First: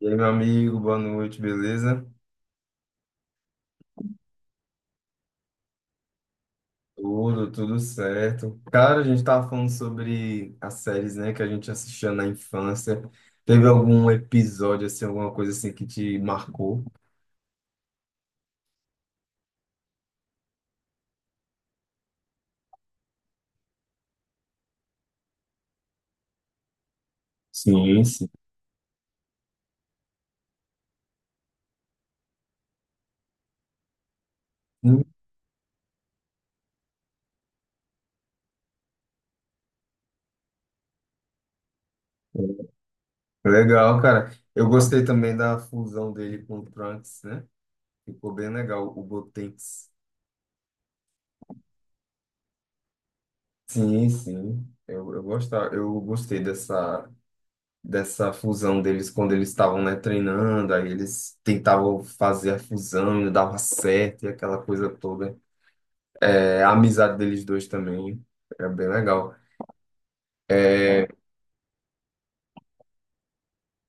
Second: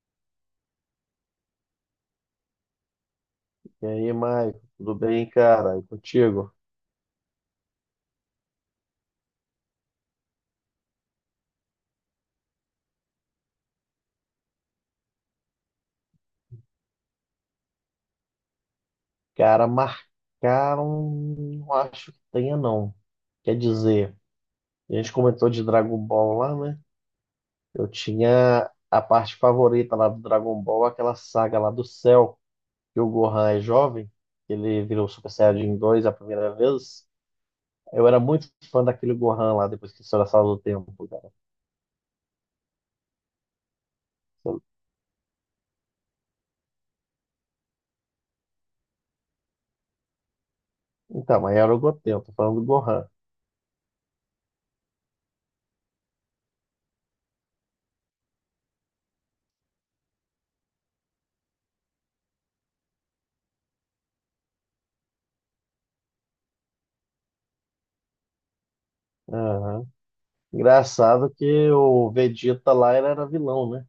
E aí, meu amigo, boa noite, beleza? E aí, Maicon, tudo bem, cara? E contigo? Tudo certo. Cara, a gente tava falando sobre as séries, né, que a gente assistia na infância. Teve algum episódio, assim, alguma coisa assim que te marcou? Cara, marcaram, não acho que tenha, não. Quer dizer, a gente comentou de Dragon Ball lá, né? Eu Sim, sim. tinha a parte favorita lá do Dragon Ball, aquela saga lá do céu, que o Gohan é jovem, ele virou Super Saiyajin 2 a primeira vez. Eu era muito fã daquele Gohan lá, depois que saiu da sala do tempo, cara. Legal, cara. Eu gostei também da fusão dele com o Trunks, né? Ficou bem legal, o Gotenks. Então, mas era o Goten, eu tô falando do Gohan. Sim, sim. Eu gostava, eu gostei dessa. Dessa fusão deles quando eles estavam, né, treinando, aí eles tentavam fazer a fusão e não dava certo e aquela coisa toda. É, a amizade deles dois também é bem legal. Aham. É, Engraçado que o Vegeta lá ele era vilão, né?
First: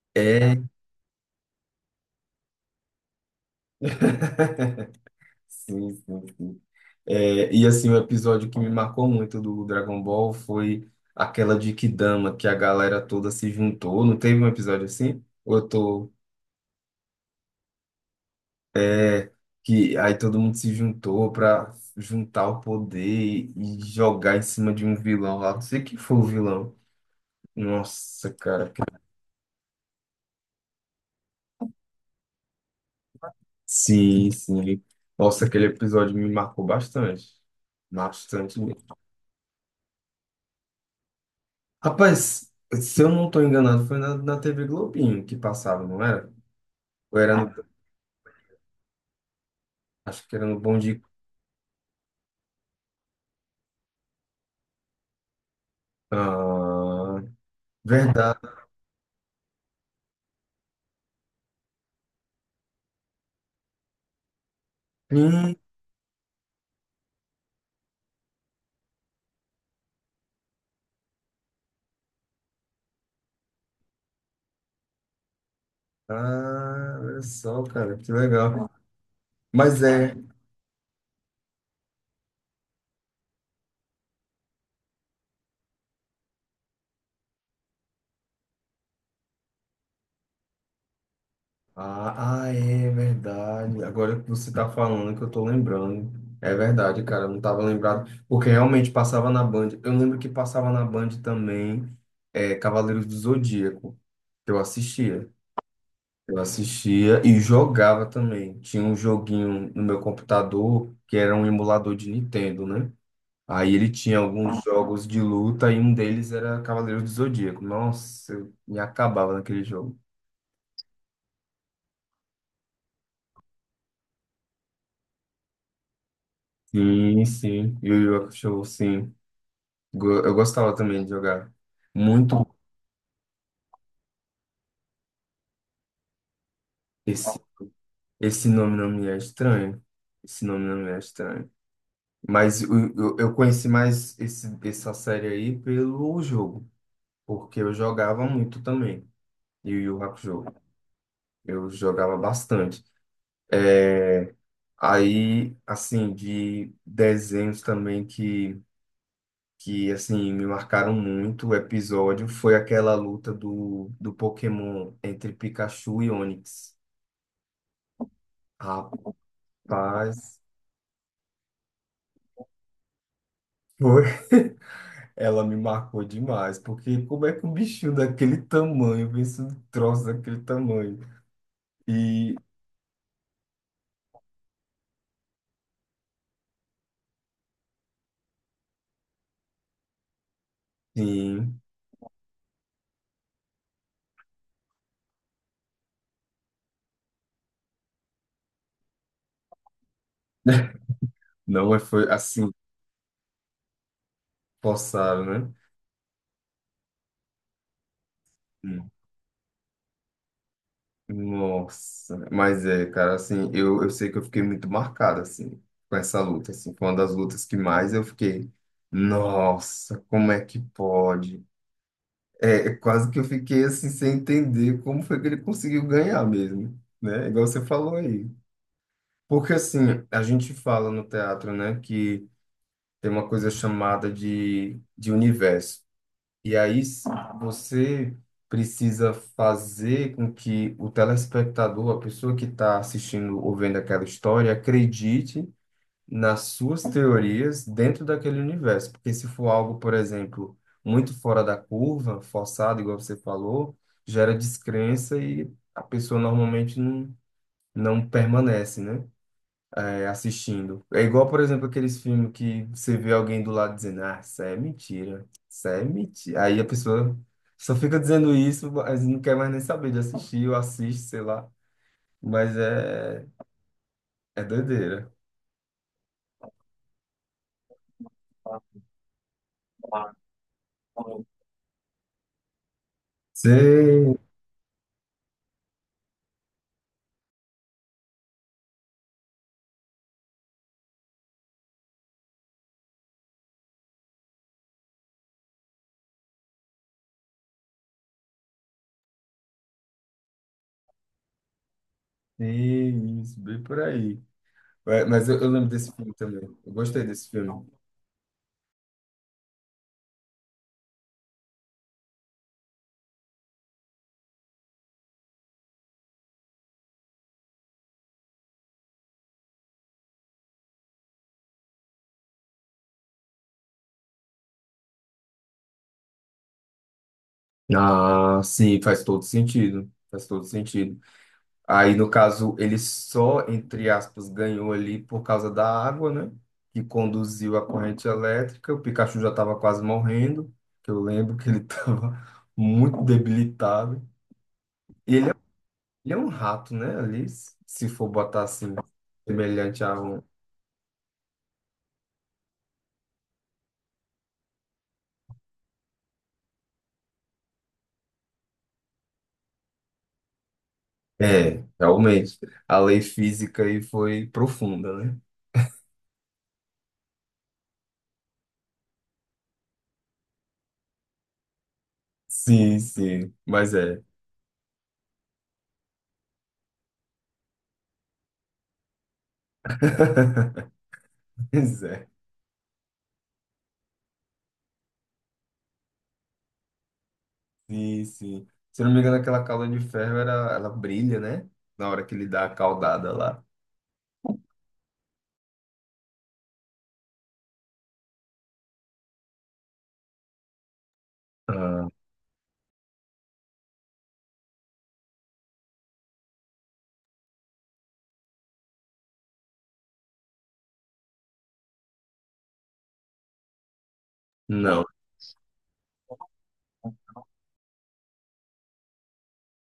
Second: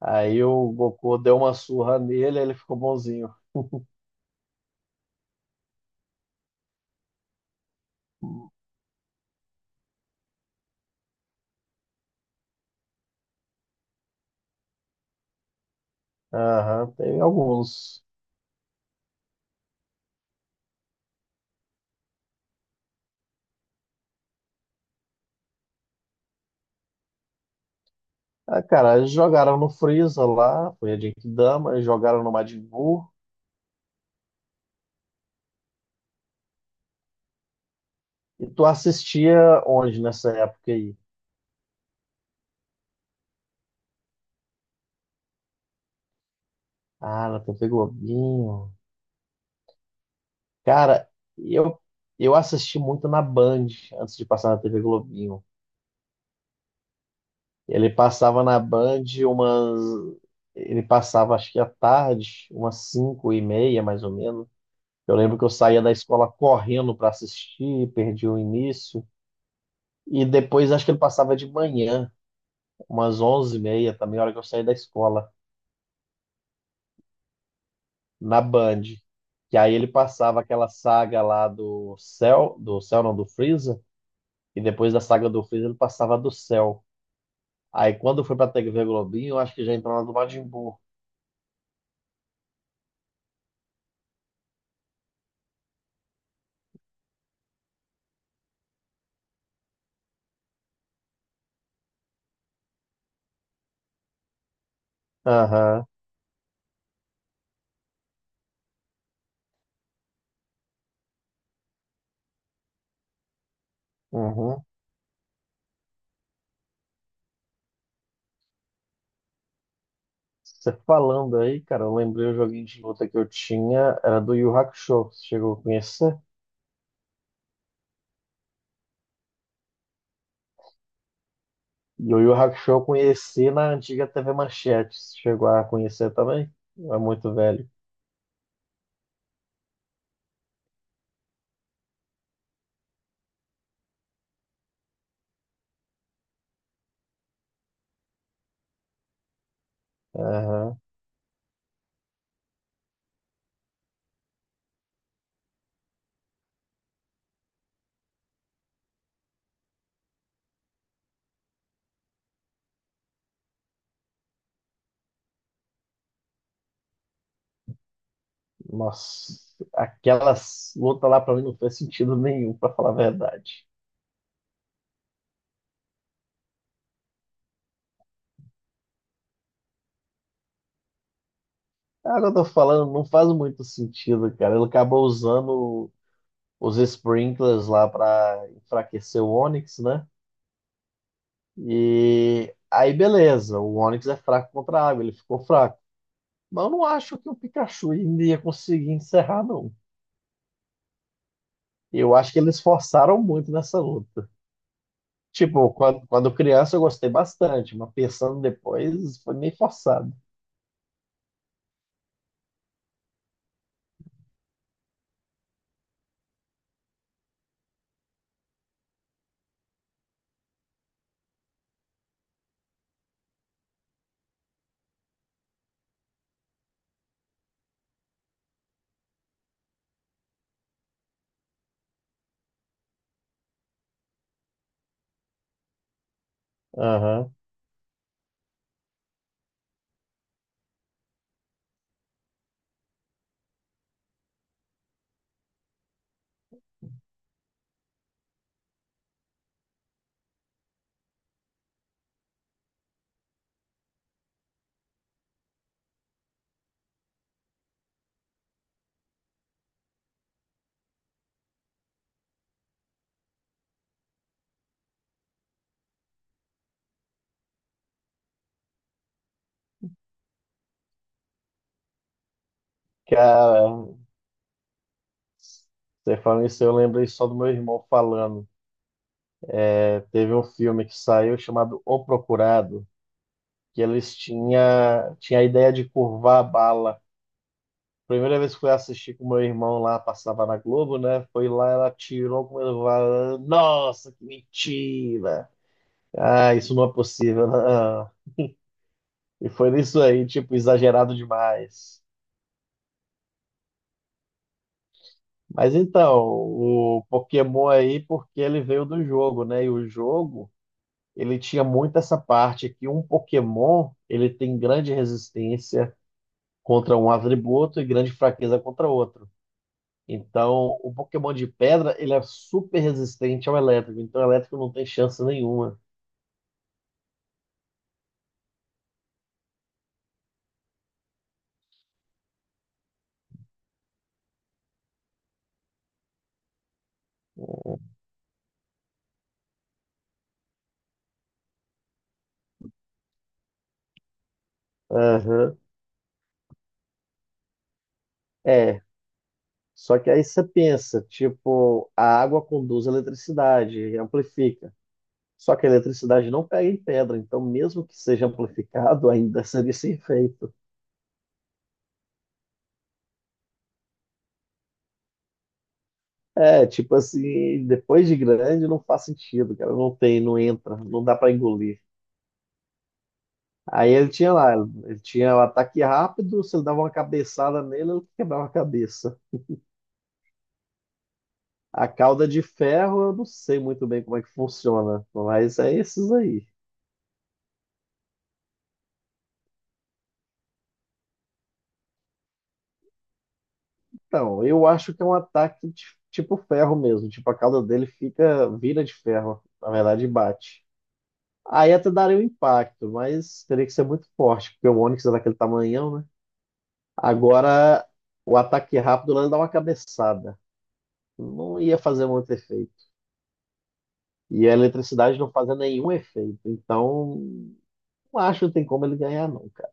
Aí é. o Goku deu uma surra nele, ele ficou bonzinho. Sim, sim, sim. É, e assim, o episódio que me marcou muito do Dragon Ball foi aquela de Kidama, que a galera toda se juntou. Não teve um episódio assim? Ou eu tô. Aham, tem alguns. Que aí todo mundo se juntou pra juntar o poder e jogar em cima de um vilão lá. Não sei quem foi o vilão. Nossa, Ah, cara. Cara, eles jogaram no Freeza lá, foi a Genkidama, eles jogaram no Majin Buu. Sim, sim. Nossa, aquele episódio me marcou bastante. E Bastante tu mesmo. assistia onde nessa época aí? Rapaz, se eu não tô enganado, foi na TV Globinho que passava, não era? Ou Ah, era na no, TV Globinho. acho que era no Bom Dia. Cara, eu, eu assisti muito na Band, antes de passar na TV Globinho. Ah, Ele verdade. passava na Band umas... Ele passava, acho que à tarde, umas 5:30, mais ou menos. Eu lembro que eu Hum. saía da escola correndo para assistir, perdi o início. E depois acho que ele passava de manhã, umas 11:30 também, a hora que eu saí da escola, Ah, olha só, cara, que na legal. Band. Que aí Mas ele é. passava aquela saga lá do Cell não, do Freeza. E depois da saga do Freeza ele passava do Cell. Aí quando foi pra TV Globinho, eu acho que já entrou na do Majin Buu. Ah, ah, é verdade. Agora que você tá falando que eu tô lembrando. É verdade, cara, eu não tava lembrado. Porque realmente passava na Band. Eu lembro que passava na Band também é, Cavaleiros do Zodíaco, que eu assistia. Aham, Eu assistia e jogava também. Tinha um joguinho no meu computador que era um emulador de Nintendo, né? Aí ele tinha alguns uhum. jogos de luta e um deles era Cavaleiros do Zodíaco. Nossa, eu me acabava naquele jogo. Você falando aí, cara, eu lembrei o joguinho de luta que eu tinha, era do Yu Hakusho. Você chegou a conhecer? Sim, sim. Yu Yu Hakusho, sim. Eu gostava também de jogar. E o Yu Muito. Hakusho eu conheci na antiga TV Manchete. Você chegou a conhecer também? É muito Esse, velho. esse nome não me é estranho. Esse nome não me é estranho. Mas eu conheci mais esse, essa série aí pelo jogo, porque eu jogava muito também. E o Yu Yu Hakusho, Aham. eu jogava bastante. É, aí, assim, de desenhos também que assim, me marcaram muito o episódio foi aquela luta do, do Pokémon entre Pikachu e Onix. Nossa, Rapaz. aquelas lutas lá pra mim não fez sentido nenhum, pra falar a verdade. Foi. Ela me marcou demais, porque como é que um bichinho daquele tamanho vence um troço daquele tamanho? Ah, agora eu E, tô falando, não faz muito sentido, cara. Ele acabou usando os sprinklers lá pra enfraquecer o Onix, né? sim, E aí, beleza, o Onix é fraco contra a água, ele ficou fraco. Mas eu não acho que o Pikachu ainda ia conseguir encerrar, não. não é- foi Eu acho que assim, eles forçaram muito nessa luta. forçado, né? Tipo, quando criança eu gostei bastante, mas pensando Hum. depois foi meio forçado. Nossa, mas é, cara, assim, eu sei que eu fiquei muito marcado, assim, com essa luta, assim, foi uma das lutas que mais eu fiquei, nossa, como é que pode? É, é quase que eu fiquei, assim, sem entender como foi que ele conseguiu ganhar mesmo, né? Igual você falou aí. Porque assim, a gente fala no teatro, né, que tem uma coisa chamada de universo. E Aham. você precisa fazer com que o telespectador, a pessoa que está assistindo ou vendo aquela história, acredite nas suas teorias dentro daquele universo. Porque se for algo, por exemplo, muito fora da curva, forçado, igual você falou, gera descrença e a pessoa normalmente não, não permanece, né? É, assistindo. É igual, por exemplo, aqueles filmes que você vê alguém do lado dizendo, ah, isso aí é mentira, isso aí é mentira. Aí a pessoa só fica dizendo isso, mas não quer mais nem saber de assistir, ou assiste, sei lá. Mas é, Cara, é doideira. você falando isso, eu lembrei só do meu irmão falando. É, teve um filme que saiu chamado O Procurado, que eles Sei, tinha, tinha a ideia de curvar a bala. Primeira vez que fui assistir com meu irmão lá, passava na Globo, né? Foi lá, ela tirou com ele, falou, nossa, que mentira! Ah, isso não é possível, não. E foi nisso aí, tipo, exagerado demais. sim, isso, bem por aí. É, mas eu lembro Mas desse filme então, também. Eu gostei o desse filme. Pokémon aí, porque ele veio do jogo, né? E o jogo, ele tinha muito essa parte que um Pokémon, ele tem grande resistência contra um atributo e grande fraqueza contra outro. Então, o Pokémon de pedra, ele é super resistente ao elétrico, então o elétrico não tem chance nenhuma. Ah, sim, faz todo sentido. Faz todo sentido. Aí, no caso, ele só, entre aspas, ganhou ali por causa da água, né? Que conduziu a corrente elétrica. O Pikachu já estava quase morrendo, que eu lembro que ele estava muito debilitado. E Aham. ele é um rato, né? Ali, se for botar assim, É, semelhante só a que um. aí você pensa, tipo, a água conduz a eletricidade, amplifica. Só que a eletricidade não pega em pedra, então mesmo que seja amplificado, ainda seria sem efeito. É, realmente. A lei física aí foi profunda, né? É, tipo assim, depois de grande não faz sentido, cara, não tem, não entra, não dá pra engolir. Sim, sim. Mas Aí é. ele tinha lá, ele tinha o ataque rápido, se ele dava uma cabeçada nele, ele quebrava a cabeça. Pois A é. cauda de ferro, eu não sei muito bem como é que funciona, mas é esses aí. Sim, sim. Se eu não me engano, aquela calda de ferro, era, ela brilha, né? Na hora que ele dá a caudada lá. Então, eu acho que é um ataque tipo ferro mesmo, tipo a cauda dele fica, vira de ferro, na verdade bate. Aí Ah, até daria um impacto, mas teria que ser muito forte, porque o Onix é daquele tamanhão, né? Agora, o ataque rápido lá dá uma cabeçada. Não ia fazer muito efeito. E a não. eletricidade não fazia nenhum efeito. Então, não acho que tem como ele ganhar, não, cara.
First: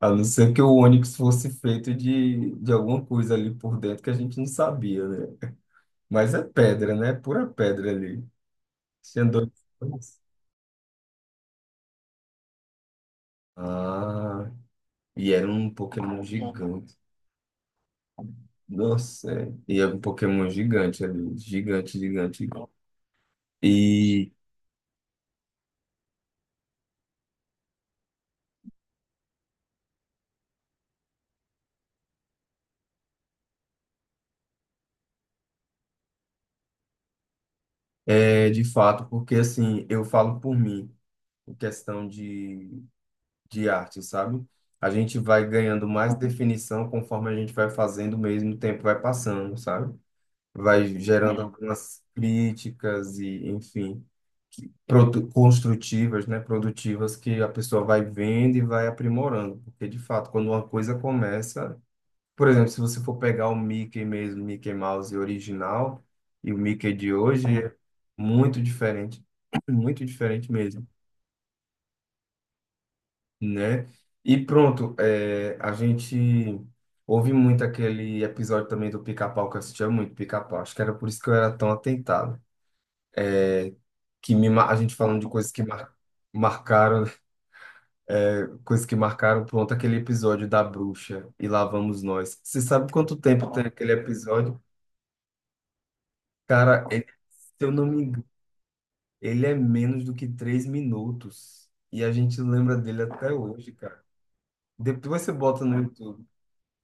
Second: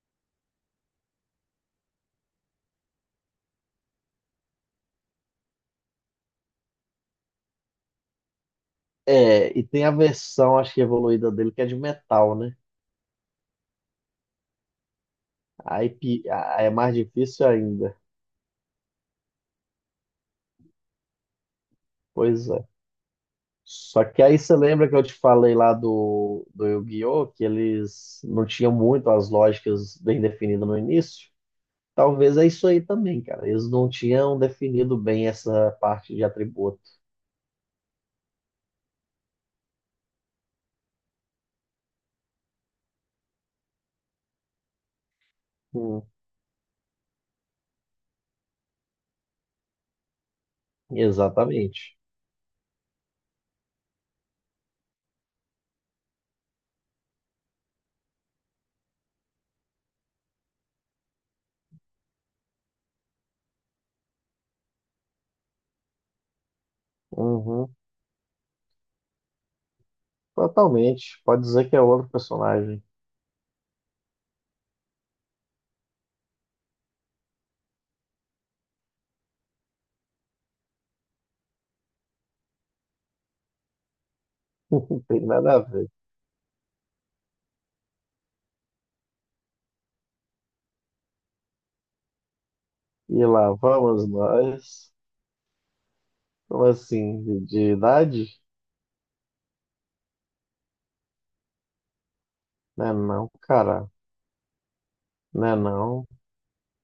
A não ser que o Onix fosse feito de alguma coisa ali por dentro que a gente não sabia, né? Mas é pedra, né? Pura pedra ali. Tinha É, e dois. tem a versão, acho que evoluída dele, que é de metal, né? Ah, e era um Aí pi- Pokémon aí é mais gigante. difícil ainda. Nossa, é. E era um Pokémon gigante ali. Gigante, gigante. Pois é. Só que E aí você lembra que eu te falei lá do Yu-Gi-Oh! Que eles não tinham muito as lógicas bem definidas no início? Talvez é isso aí também, cara. Eles não tinham definido bem essa parte de atributo. é de fato, porque assim, eu falo por mim, em questão de arte, sabe? A gente vai ganhando Hum. mais definição conforme a gente vai fazendo mesmo, o tempo vai passando, sabe? Vai gerando sim. Exatamente. Algumas críticas e, enfim, construtivas, né? Produtivas que a pessoa vai vendo e vai aprimorando. Porque, de fato, quando uma coisa começa... Por exemplo, se você for pegar o Mickey mesmo, Mickey Mouse original e o Mickey de hoje, é Uhum. muito diferente. Muito diferente mesmo. Totalmente. Pode dizer que é outro personagem. Né? E pronto, é, a gente ouve muito aquele episódio também do Pica-Pau, que eu assistia muito Pica-Pau. Acho que era por isso que eu era tão atentado. A gente Não falando tem de coisas nada a que ver. Marcaram, coisas que marcaram, pronto, aquele episódio da bruxa e lá vamos nós. Você sabe quanto E tempo lá tem aquele vamos episódio? nós. Como Cara, assim? De, se de eu não me engano, idade? ele é menos do que 3 minutos. E a gente lembra Né dele não, até hoje, cara. cara. Depois você Né bota no não. YouTube.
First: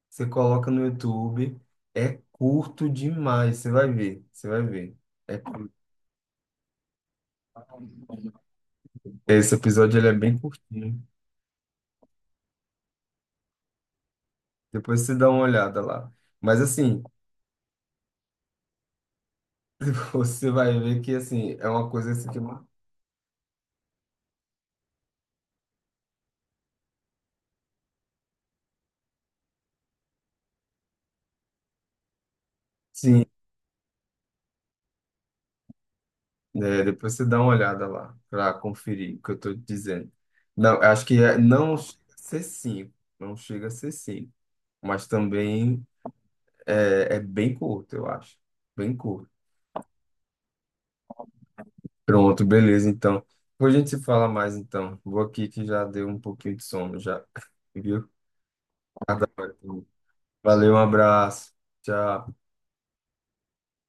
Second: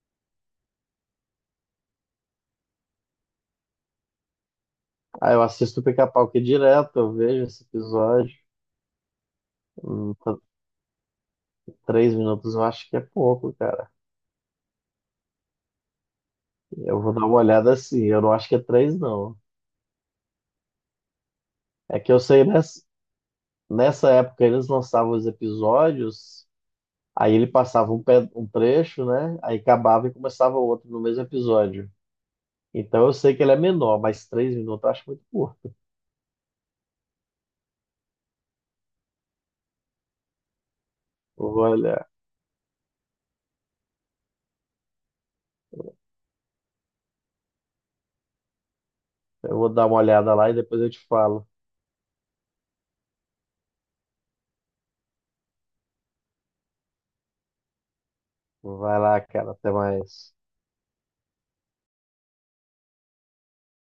Você coloca no YouTube, é curto demais, você vai ver, você vai ver. Ah, É eu curto. assisto o Pica-Pau aqui direto, eu vejo esse episódio. Esse episódio ele é bem tá. curtinho. 3 minutos eu acho que é pouco, cara. Depois você dá uma olhada lá. Mas Eu assim, vou dar uma olhada assim. Eu não acho que é três, não. você vai ver que assim, é uma É coisa que eu assim que sei, nessa época eles lançavam os episódios, aí ele passava um, um trecho, né? Aí acabava e começava outro no mesmo episódio. Então eu sim, sei que ele é menor, mas 3 minutos eu acho muito curto. né? Depois você dá uma olhada lá para conferir o que eu tô dizendo. Não, eu acho que é, Eu vou não chega olhar. a ser cinco, não chega a ser cinco, mas também é, é bem curto, eu acho. Bem curto. Eu vou dar uma olhada lá e depois eu te falo. Pronto, beleza, então. Depois a gente se fala mais, então. Vou aqui que já deu um pouquinho de sono, já. Viu? Vai lá, Cada cara. hora. Até mais. Valeu, um abraço. Tchau.